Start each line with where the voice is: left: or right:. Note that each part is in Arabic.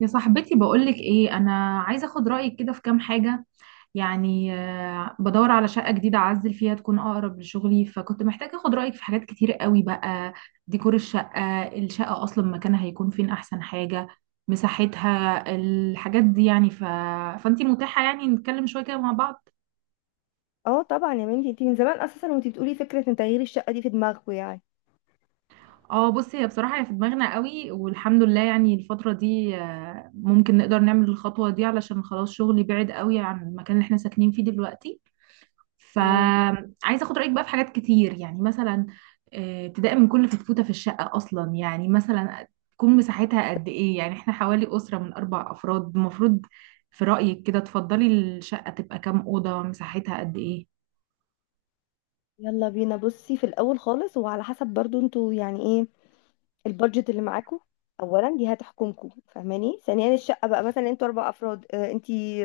right: يا صاحبتي، بقولك ايه، انا عايزه اخد رايك كده في كام حاجه. يعني بدور على شقه جديده اعزل فيها تكون اقرب لشغلي، فكنت محتاجه اخد رايك في حاجات كتير قوي بقى. ديكور الشقه اصلا، مكانها هيكون فين؟ احسن حاجه مساحتها، الحاجات دي يعني فانتي متاحه يعني نتكلم شويه كده مع بعض.
left: اه طبعا يا بنتي، انتي من زمان اساسا وانتي بتقولي فكره ان تغيير الشقه دي في دماغكوا يعني.
right: اه، بصي، هي بصراحه هي في دماغنا قوي والحمد لله، يعني الفتره دي ممكن نقدر نعمل الخطوه دي، علشان خلاص شغلي بعيد قوي عن المكان اللي احنا ساكنين فيه دلوقتي.
left: مم.
right: فعايزه اخد رايك بقى في حاجات كتير، يعني مثلا ابتداء من كل فتفوته في الشقه اصلا، يعني مثلا تكون مساحتها قد ايه؟ يعني احنا حوالي اسره من اربع افراد، المفروض في رايك كده تفضلي الشقه تبقى كام اوضه؟ مساحتها قد ايه؟
left: يلا بينا، بصي في الاول خالص، وعلى حسب برضو انتوا يعني ايه البادجت اللي معاكوا. اولا دي هتحكمكوا، فاهماني؟ ثانيا الشقه بقى مثلا انتوا اربع افراد، اه انتي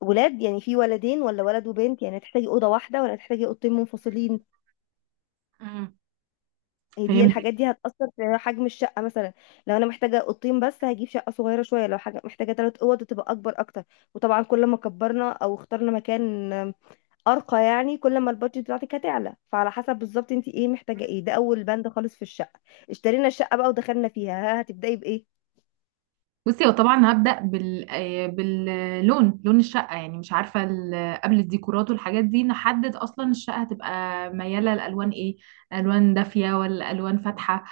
left: ولاد يعني، في ولدين ولا ولد وبنت؟ يعني هتحتاجي اوضه واحده ولا هتحتاجي اوضتين منفصلين؟
right: مم.
left: هي دي
right: فهمت.
left: الحاجات دي هتاثر في حجم الشقه مثلا. لو انا محتاجه اوضتين بس هجيب شقه صغيره شويه، لو حاجه محتاجه ثلاث اوض تبقى اكبر اكتر. وطبعا كل ما كبرنا او اخترنا مكان ارقى يعني، كل ما البادجت بتاعتك هتعلى. فعلى حسب بالظبط انت ايه محتاجه ايه، ده اول بند خالص في الشقه. اشترينا الشقه بقى ودخلنا فيها، ها هتبداي بايه؟
right: بصي، هو طبعا هبدأ باللون، لون الشقة، يعني مش عارفة قبل الديكورات والحاجات دي نحدد أصلا الشقة هتبقى ميالة لألوان إيه؟ ألوان دافية ولا ألوان فاتحة؟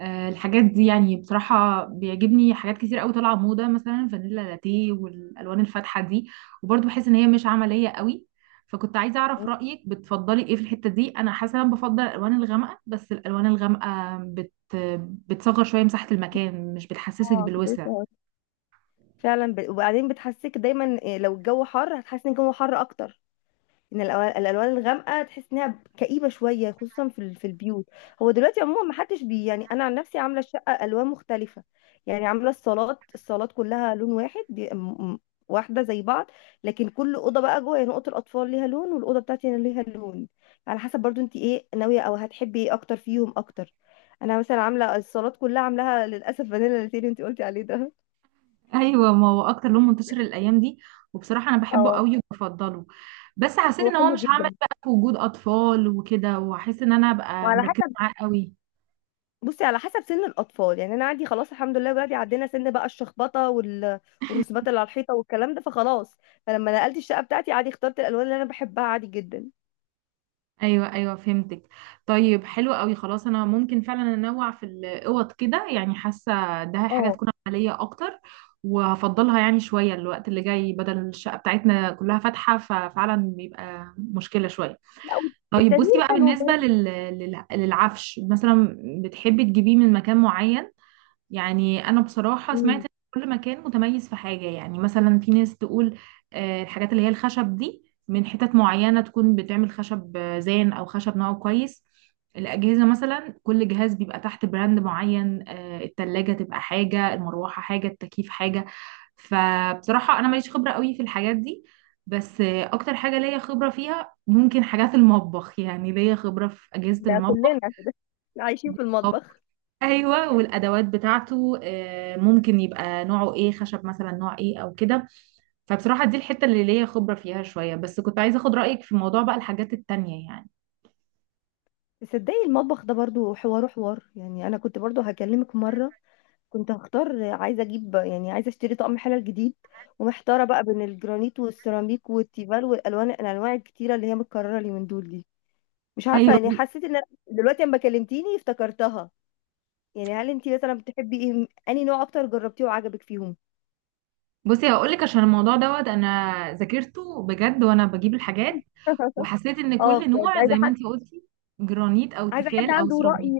right: الحاجات دي يعني بصراحة بيعجبني حاجات كتير قوي طالعة موضة، مثلا فانيلا لاتيه والألوان الفاتحة دي، وبرضه بحس إن هي مش عملية قوي. فكنت عايزة أعرف رأيك، بتفضلي إيه في الحتة دي؟ أنا حاسة إن أنا بفضل الألوان الغامقة، بس الألوان الغامقة بتصغر شوية مساحة المكان، مش بتحسسك
left: اه، كنت
right: بالوسع.
left: لسه هقول. فعلا، وبعدين بتحسسك دايما إيه، لو الجو حر هتحسي ان الجو حر اكتر، ان الألوان الغامقه تحس انها كئيبه شويه، خصوصا في في البيوت. هو دلوقتي عموما ما حدش بي يعني، انا عن نفسي عامله الشقه الوان مختلفه. يعني عامله الصالات كلها لون واحد، واحده زي بعض. لكن كل اوضه بقى جوه يعني، اوضه الاطفال ليها لون والاوضه بتاعتي انا ليها لون، على حسب برضو انت ايه ناويه او هتحبي ايه اكتر فيهم اكتر. انا مثلا عامله الصالات كلها، عاملاها للاسف فانيلا لاتيه اللي انت قلتي عليه ده.
right: ايوه، ما هو اكتر لون منتشر الايام دي، وبصراحه انا بحبه
left: اه.
right: قوي وبفضله. بس حسيت
left: هو
right: ان هو
left: حلو
right: مش هعمل
left: جدا.
right: بقى في وجود اطفال وكده، وهحس ان انا ابقى
left: وعلى
right: مركزه
left: حسب،
right: معاه قوي.
left: بصي على حسب سن الاطفال. يعني انا عندي خلاص الحمد لله ولادي عدينا سن بقى الشخبطه والرسومات اللي على الحيطه والكلام ده، فخلاص. فلما نقلت الشقه بتاعتي عادي اخترت الالوان اللي انا بحبها عادي جدا.
right: ايوه ايوه، فهمتك. طيب، حلو قوي. خلاص انا ممكن فعلا انوع في الاوض كده، يعني حاسه ده حاجه
left: اه.
right: تكون عمليه اكتر. وهفضلها يعني شويه الوقت اللي جاي، بدل الشقه بتاعتنا كلها فاتحه ففعلا بيبقى مشكله شويه.
left: لا.
right: طيب، بصي
left: التغيير
right: بقى
left: حلو
right: بالنسبه
left: برضه.
right: للعفش مثلا، بتحبي تجيبيه من مكان معين؟ يعني انا بصراحه سمعت
left: أمم،
right: ان كل مكان متميز في حاجه، يعني مثلا في ناس تقول الحاجات اللي هي الخشب دي من حتت معينه تكون بتعمل خشب زان او خشب نوعه كويس. الاجهزه مثلا، كل جهاز بيبقى تحت براند معين، التلاجة تبقى حاجه، المروحه حاجه، التكييف حاجه. فبصراحه انا ماليش خبره قوي في الحاجات دي، بس اكتر حاجه ليا خبره فيها ممكن حاجات المطبخ، يعني ليا خبره في اجهزه
left: ده
right: المطبخ.
left: كلنا كده عايشين في المطبخ.
right: ايوه، والادوات بتاعته ممكن يبقى نوعه ايه، خشب مثلا نوع ايه او كده. فبصراحه دي الحته اللي ليا خبره فيها شويه، بس كنت عايزه اخد رايك في موضوع بقى الحاجات التانية يعني.
left: تصدقي المطبخ ده برضو حوار حوار، يعني انا كنت برضو هكلمك مره. كنت هختار، عايزه اجيب يعني عايزه اشتري طقم حلل جديد، ومحتاره بقى بين الجرانيت والسيراميك والتيفال والالوان، الانواع الكتيره اللي هي متكرره اليومين دول دي. مش عارفة
right: ايوه،
left: يعني، حسيت ان أنا دلوقتي لما كلمتيني افتكرتها. يعني هل انتي مثلا بتحبي ايه، انهي نوع اكتر جربتيه وعجبك فيهم؟
right: بصي، هقول لك. عشان الموضوع دوت انا ذاكرته بجد وانا بجيب الحاجات، وحسيت ان
left: اه
right: كل
left: بجد.
right: نوع زي
left: عايزة
right: ما
left: حد
right: انتي قلتي، جرانيت او
left: عايزة حد
right: تيفال او
left: عنده
right: سيراميك.
left: رأي،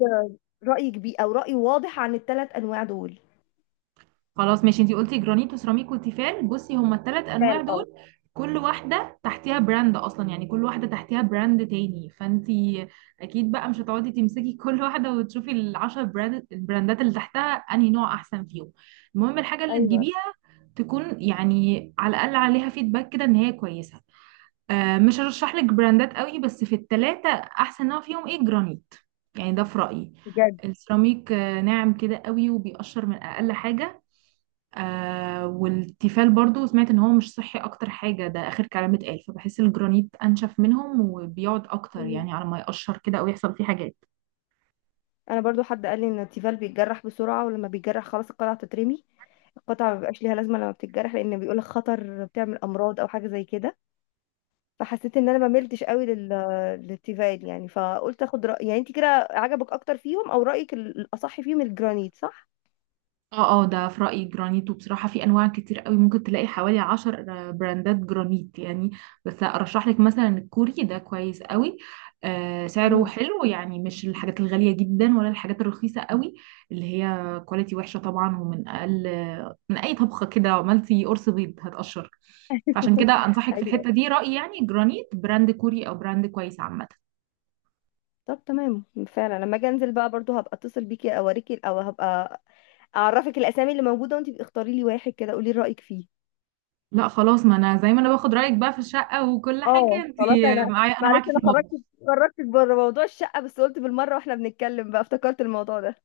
left: رأي كبير او رأي واضح عن الثلاث انواع دول.
right: خلاص، ماشي. انتي قلتي جرانيت وسيراميك وتيفال، بصي هما الثلاث
left: جال
right: انواع دول.
left: اه.
right: كل واحده تحتيها براند اصلا، يعني كل واحده تحتيها براند تاني، فانتي اكيد بقى مش هتقعدي تمسكي كل واحده وتشوفي العشر براند البراندات اللي تحتها انهي نوع احسن فيهم. المهم الحاجه اللي
left: ايوه.
right: تجيبيها تكون يعني على الاقل عليها فيدباك كده ان هي كويسه. مش هرشح لك براندات قوي، بس في الثلاثه احسن نوع فيهم ايه؟ جرانيت، يعني ده في رايي.
left: بجد.
right: السيراميك ناعم كده قوي وبيقشر من اقل حاجه. والتيفال برضو سمعت ان هو مش صحي، اكتر حاجة ده اخر كلام اتقال. فبحس الجرانيت انشف منهم وبيقعد اكتر،
left: مم.
right: يعني على ما يقشر كده او يحصل فيه حاجات.
left: انا برضو حد قال لي ان التيفال بيتجرح بسرعة، ولما بيتجرح خلاص القطعة تترمي. القطعة ما بيبقاش ليها لازمة لما بتتجرح، لان بيقولك خطر بتعمل امراض او حاجة زي كده. فحسيت ان انا ما ملتش قوي للتيفال يعني. فقلت اخد رأي، يعني انت كده عجبك اكتر فيهم او رأيك الاصح فيهم الجرانيت، صح؟
right: اه اه، ده في رأيي جرانيت. وبصراحة في انواع كتير قوي، ممكن تلاقي حوالي 10 براندات جرانيت يعني. بس ارشح لك مثلا الكوري، ده كويس قوي. سعره
left: مم.
right: حلو، يعني مش الحاجات الغالية جدا ولا الحاجات الرخيصة قوي اللي هي كواليتي وحشة طبعا، ومن اقل من اي طبخة كده عملتي قرص بيض هتقشر. فعشان كده انصحك في
left: ايوه.
right: الحتة دي رأيي، يعني جرانيت براند كوري او براند كويس عامة.
left: طب تمام. فعلا لما اجي انزل بقى برضو هبقى اتصل بيكي اوريكي، او هبقى اعرفك الاسامي اللي موجودة وانت اختاري لي واحد كده قولي رأيك فيه.
right: لا خلاص، ما انا زي ما انا باخد رأيك بقى في الشقة وكل حاجة،
left: اه
right: انت
left: خلاص. انا
right: معايا انا
left: معلش
right: معاكي في
left: انا خرجت،
right: المطبخ.
left: خرجتك بره موضوع الشقة، بس قلت بالمرة واحنا بنتكلم بقى افتكرت الموضوع ده.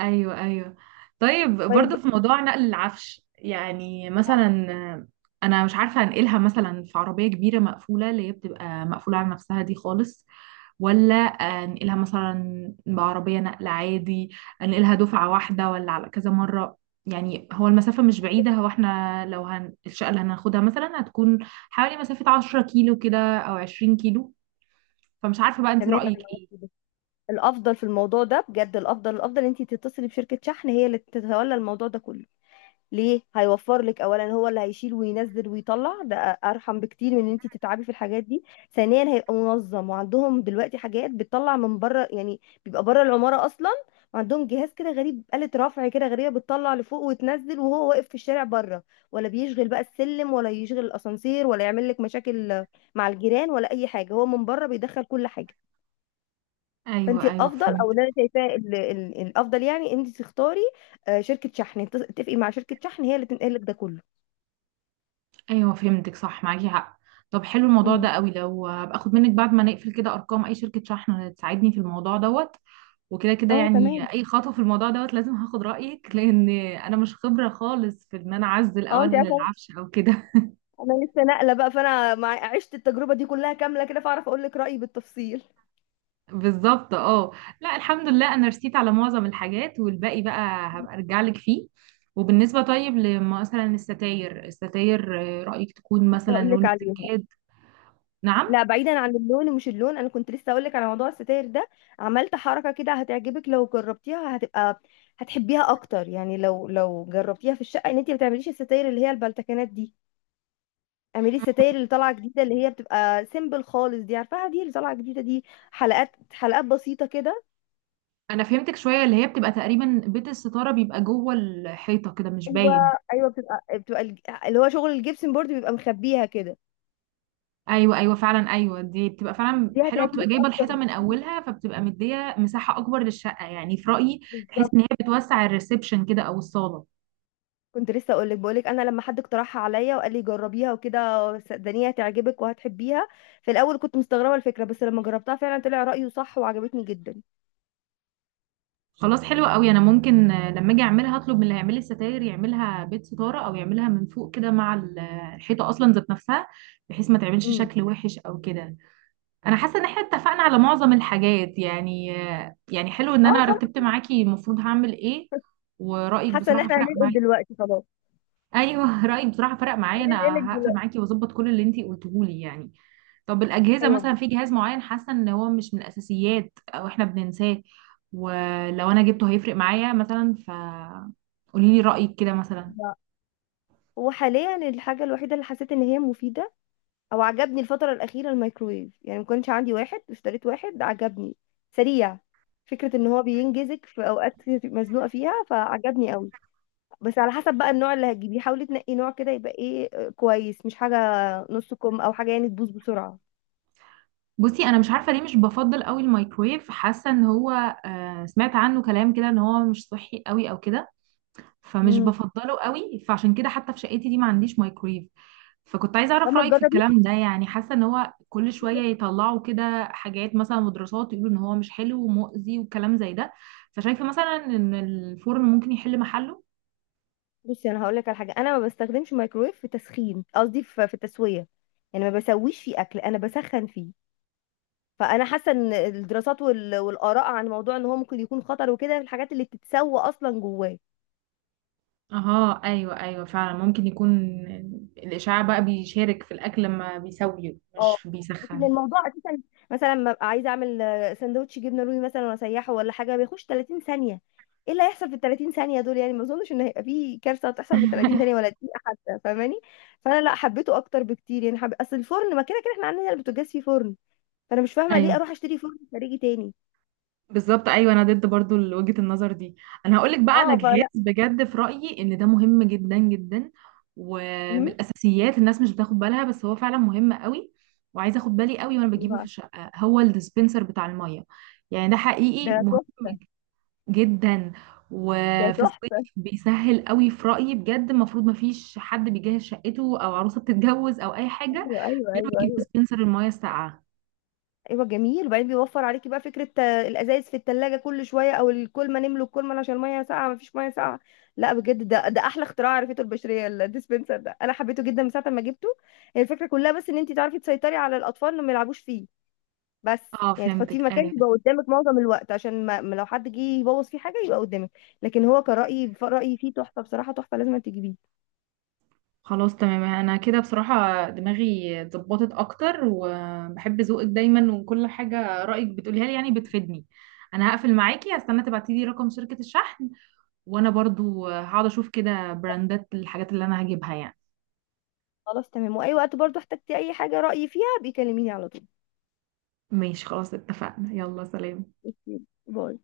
right: ايوه ايوه. طيب،
left: طيب.
right: برضه في موضوع نقل العفش، يعني
left: آه،
right: مثلا انا مش عارفه انقلها مثلا في عربيه كبيره مقفوله اللي هي بتبقى مقفوله على نفسها دي خالص، ولا
left: آه.
right: انقلها مثلا بعربيه نقل عادي؟ انقلها دفعه واحده ولا على كذا مره؟ يعني هو المسافه مش بعيده، هو احنا لو الشقه اللي هناخدها مثلا هتكون حوالي مسافه 10 كيلو كده او 20 كيلو، فمش عارفه بقى انت
left: تمام
right: رايك
left: أنا
right: ايه.
left: معاكي. الافضل في الموضوع ده بجد، الافضل الافضل انت تتصلي بشركه شحن، هي اللي تتولى الموضوع ده كله. ليه؟ هيوفر لك. اولا هو اللي هيشيل وينزل ويطلع ده، ارحم بكتير من ان انت تتعبي في الحاجات دي. ثانيا هيبقى منظم، وعندهم دلوقتي حاجات بتطلع من بره، يعني بيبقى بره العماره اصلا. وعندهم جهاز كده غريب، آلة رفع كده غريبة، بتطلع لفوق وتنزل وهو واقف في الشارع بره. ولا بيشغل بقى السلم ولا يشغل الأسانسير، ولا يعمل لك مشاكل مع الجيران ولا أي حاجة، هو من بره بيدخل كل حاجة. فانت
right: ايوه ايوه،
left: الافضل،
right: فهمت.
left: او اللي انا شايفاه الافضل يعني، انت تختاري، آه، شركه شحن، تتفقي مع شركه شحن، هي اللي تنقل لك ده كله.
right: ايوه، فهمتك، صح، معاكي حق. طب حلو الموضوع ده
left: امم.
right: قوي، لو هبقى اخد منك بعد ما نقفل كده ارقام اي شركة شحن تساعدني في الموضوع دوت. وكده كده
left: اه تمام.
right: يعني اي خطوة في الموضوع دوت لازم هاخد رأيك، لان انا مش خبرة خالص في ان انا اعزل او
left: اه انت
right: انقل
left: عارفه،
right: العفش او كده.
left: انا لسه ناقله بقى، فانا عشت التجربه دي كلها كامله كده، فاعرف اقول لك رايي بالتفصيل.
right: بالظبط، اه. لا، الحمد لله، انا رسيت على معظم الحاجات، والباقي بقى هبقى ارجع لك فيه. وبالنسبة طيب لمثلا الستاير، رأيك تكون مثلا
left: هقول لك
right: لون
left: عليها.
right: السجاد؟ نعم.
left: لا، بعيدا عن اللون ومش اللون، انا كنت لسه اقول لك على موضوع الستاير ده. عملت حركه كده هتعجبك لو جربتيها، هتبقى هتحبيها اكتر. يعني لو جربتيها في الشقه، ان انت ما تعمليش الستاير اللي هي البلتكنات دي، اعملي الستاير اللي طالعه جديده، اللي هي بتبقى سيمبل خالص دي، عارفاها؟ دي اللي طالعه جديده دي. حلقات حلقات بسيطه كده.
right: انا فهمتك شويه، اللي هي بتبقى تقريبا بيت الستاره بيبقى جوه الحيطه كده مش
left: ايوه،
right: باين.
left: ايوه. بتبقى اللي هو شغل الجبسن بورد بيبقى مخبيها كده.
right: ايوه ايوه، فعلا، ايوه دي بتبقى فعلا
left: دي
right: حلوه، بتبقى
left: هتعجبك
right: جايبه
left: اكتر.
right: الحيطه من اولها فبتبقى مديه مساحه اكبر للشقه يعني في رايي. تحس
left: بالظبط.
right: ان هي بتوسع الريسبشن كده او الصاله.
left: كنت لسه اقول لك، بقول لك انا لما حد اقترحها عليا وقال لي جربيها وكده، صدقني هتعجبك وهتحبيها. في الاول كنت مستغربه الفكره، بس لما جربتها فعلا طلع رايه صح وعجبتني جدا.
right: خلاص، حلوه قوي. انا ممكن لما اجي اعملها هطلب من اللي هيعمل لي الستاير يعملها بيت ستاره، او يعملها من فوق كده مع الحيطه اصلا ذات نفسها، بحيث ما تعملش
left: امم.
right: شكل وحش او كده. انا حاسه ان احنا اتفقنا على معظم الحاجات، يعني يعني حلو ان
left: اه
right: انا
left: خلاص.
right: رتبت معاكي المفروض هعمل ايه. ورايك
left: حاسه ان
right: بصراحه
left: احنا
right: فرق
left: هننقل
right: معايا.
left: دلوقتي خلاص.
right: ايوه رايك بصراحه فرق معايا،
left: هننقلك
right: انا هقفل
left: دلوقتي.
right: معاكي واظبط كل اللي انتي قلتيه لي يعني. طب الاجهزه،
left: ايوه
right: مثلا في جهاز معين حاسه ان هو مش من الاساسيات او احنا بننساه، ولو انا جبته هيفرق معايا مثلا، قولي لي رايك كده مثلا.
left: بجد. وحاليا الحاجة الوحيدة اللي حسيت ان هي مفيدة او عجبني الفترة الأخيرة الميكرويف، يعني ما كانش عندي واحد، اشتريت واحد عجبني. سريع. فكرة ان هو بينجزك في اوقات كتير تبقي مزنوقة فيها، فعجبني قوي. بس على حسب بقى النوع اللي هتجيبيه، حاولي تنقي نوع كده يبقى ايه، آه، كويس، مش حاجة نص كم او حاجة يعني تبوظ بسرعة.
right: بصي، انا مش عارفه ليه مش بفضل قوي الميكرويف، حاسه ان هو سمعت عنه كلام كده ان هو مش صحي قوي او كده، فمش
left: امم.
right: بفضله قوي. فعشان كده حتى في شقتي دي ما عنديش مايكرويف. فكنت عايزه اعرف
left: لما
right: رايك في
left: تجربي،
right: الكلام ده، يعني حاسه ان هو كل شويه يطلعوا كده حاجات مثلا ودراسات، يقولوا ان هو مش حلو ومؤذي وكلام زي ده. فشايفه مثلا ان الفرن ممكن يحل محله.
left: بصي انا هقول لك على حاجة، انا ما بستخدمش مايكرويف في تسخين، قصدي في التسوية. يعني ما بسويش فيه اكل، انا بسخن فيه. فانا حاسه ان الدراسات والاراء عن موضوع ان هو ممكن يكون خطر وكده في الحاجات اللي بتتسوى اصلا جواه.
right: اها ايوه ايوه، فعلا ممكن يكون الاشعاع بقى بيشارك في الاكل لما بيسويه،
left: اه،
right: مش
left: لكن
right: بيسخن.
left: الموضوع اساسا، مثلا ما ابقى عايزه اعمل، آه، سندوتش جبنه رومي مثلا واسيحه ولا حاجه، بيخش 30 ثانيه. ايه اللي هيحصل في ال 30 ثانيه دول يعني؟ ما اظنش ان هيبقى في كارثه هتحصل في ال 30 ثانيه ولا دقيقه حتى، فاهماني؟ فانا لا، حبيته اكتر بكتير يعني. اصل الفرن ما كده كده احنا عندنا البوتاجاز فيه فرن، فانا مش فاهمه
right: ايوه
left: ليه اروح اشتري فرن خارجي تاني.
right: بالظبط، ايوه انا ضد برضو وجهة النظر دي. انا هقولك بقى على
left: اه،
right: جهاز
left: فلا.
right: بجد في رأيي ان ده مهم جدا جدا، ومن
left: امم.
right: الاساسيات الناس مش بتاخد بالها، بس هو فعلا مهم قوي، وعايزه اخد بالي قوي وانا
left: إيه
right: بجيبه في
left: بقى؟
right: الشقه، هو الديسبنسر بتاع الميه. يعني ده حقيقي
left: ده
right: مهم
left: تحفه.
right: جدا.
left: ده
right: وفي
left: تحفه.
right: الصيف بيسهل قوي في رأيي بجد، المفروض ما فيش حد بيجهز شقته او عروسه بتتجوز او اي حاجه
left: ايوه،
right: غير ما
left: ايوه،
right: يجيب
left: ايوه،
right: ديسبنسر الميه الساقعه.
left: ايوه، جميل. وبعدين بيوفر عليكي بقى فكره، آه، الازايز في التلاجة كل شويه، او الكولمه، نملوا الكولمه عشان الميه ساقعه مفيش ميه ساقعه. لا بجد، ده احلى اختراع عرفته البشريه، الديسبنسر ده انا حبيته جدا من ساعه ما جبته. هي الفكره كلها بس ان انت تعرفي تسيطري على الاطفال انهم ما يلعبوش فيه بس.
right: اه
left: يعني
right: فهمتك،
left: تحطيه مكان
right: ايوه.
left: يبقى قدامك معظم الوقت، عشان ما لو حد جه يبوظ فيه حاجه يبقى قدامك. لكن هو كرأيي، رأيي فيه تحفه بصراحه، تحفه لازم تجيبيه.
right: خلاص، تمام. انا كده بصراحة دماغي اتظبطت اكتر، وبحب ذوقك دايما وكل حاجة رأيك بتقوليها لي يعني بتفيدني. انا هقفل معاكي، هستنى تبعتي لي رقم شركة الشحن، وانا برضو هقعد اشوف كده براندات الحاجات اللي انا هجيبها يعني.
left: خلاص تمام. واي وقت برضو احتجتي اي حاجه رأيي فيها، بيكلميني على طول.
right: ماشي، خلاص اتفقنا. يلا سلام.
left: اوكي. باي.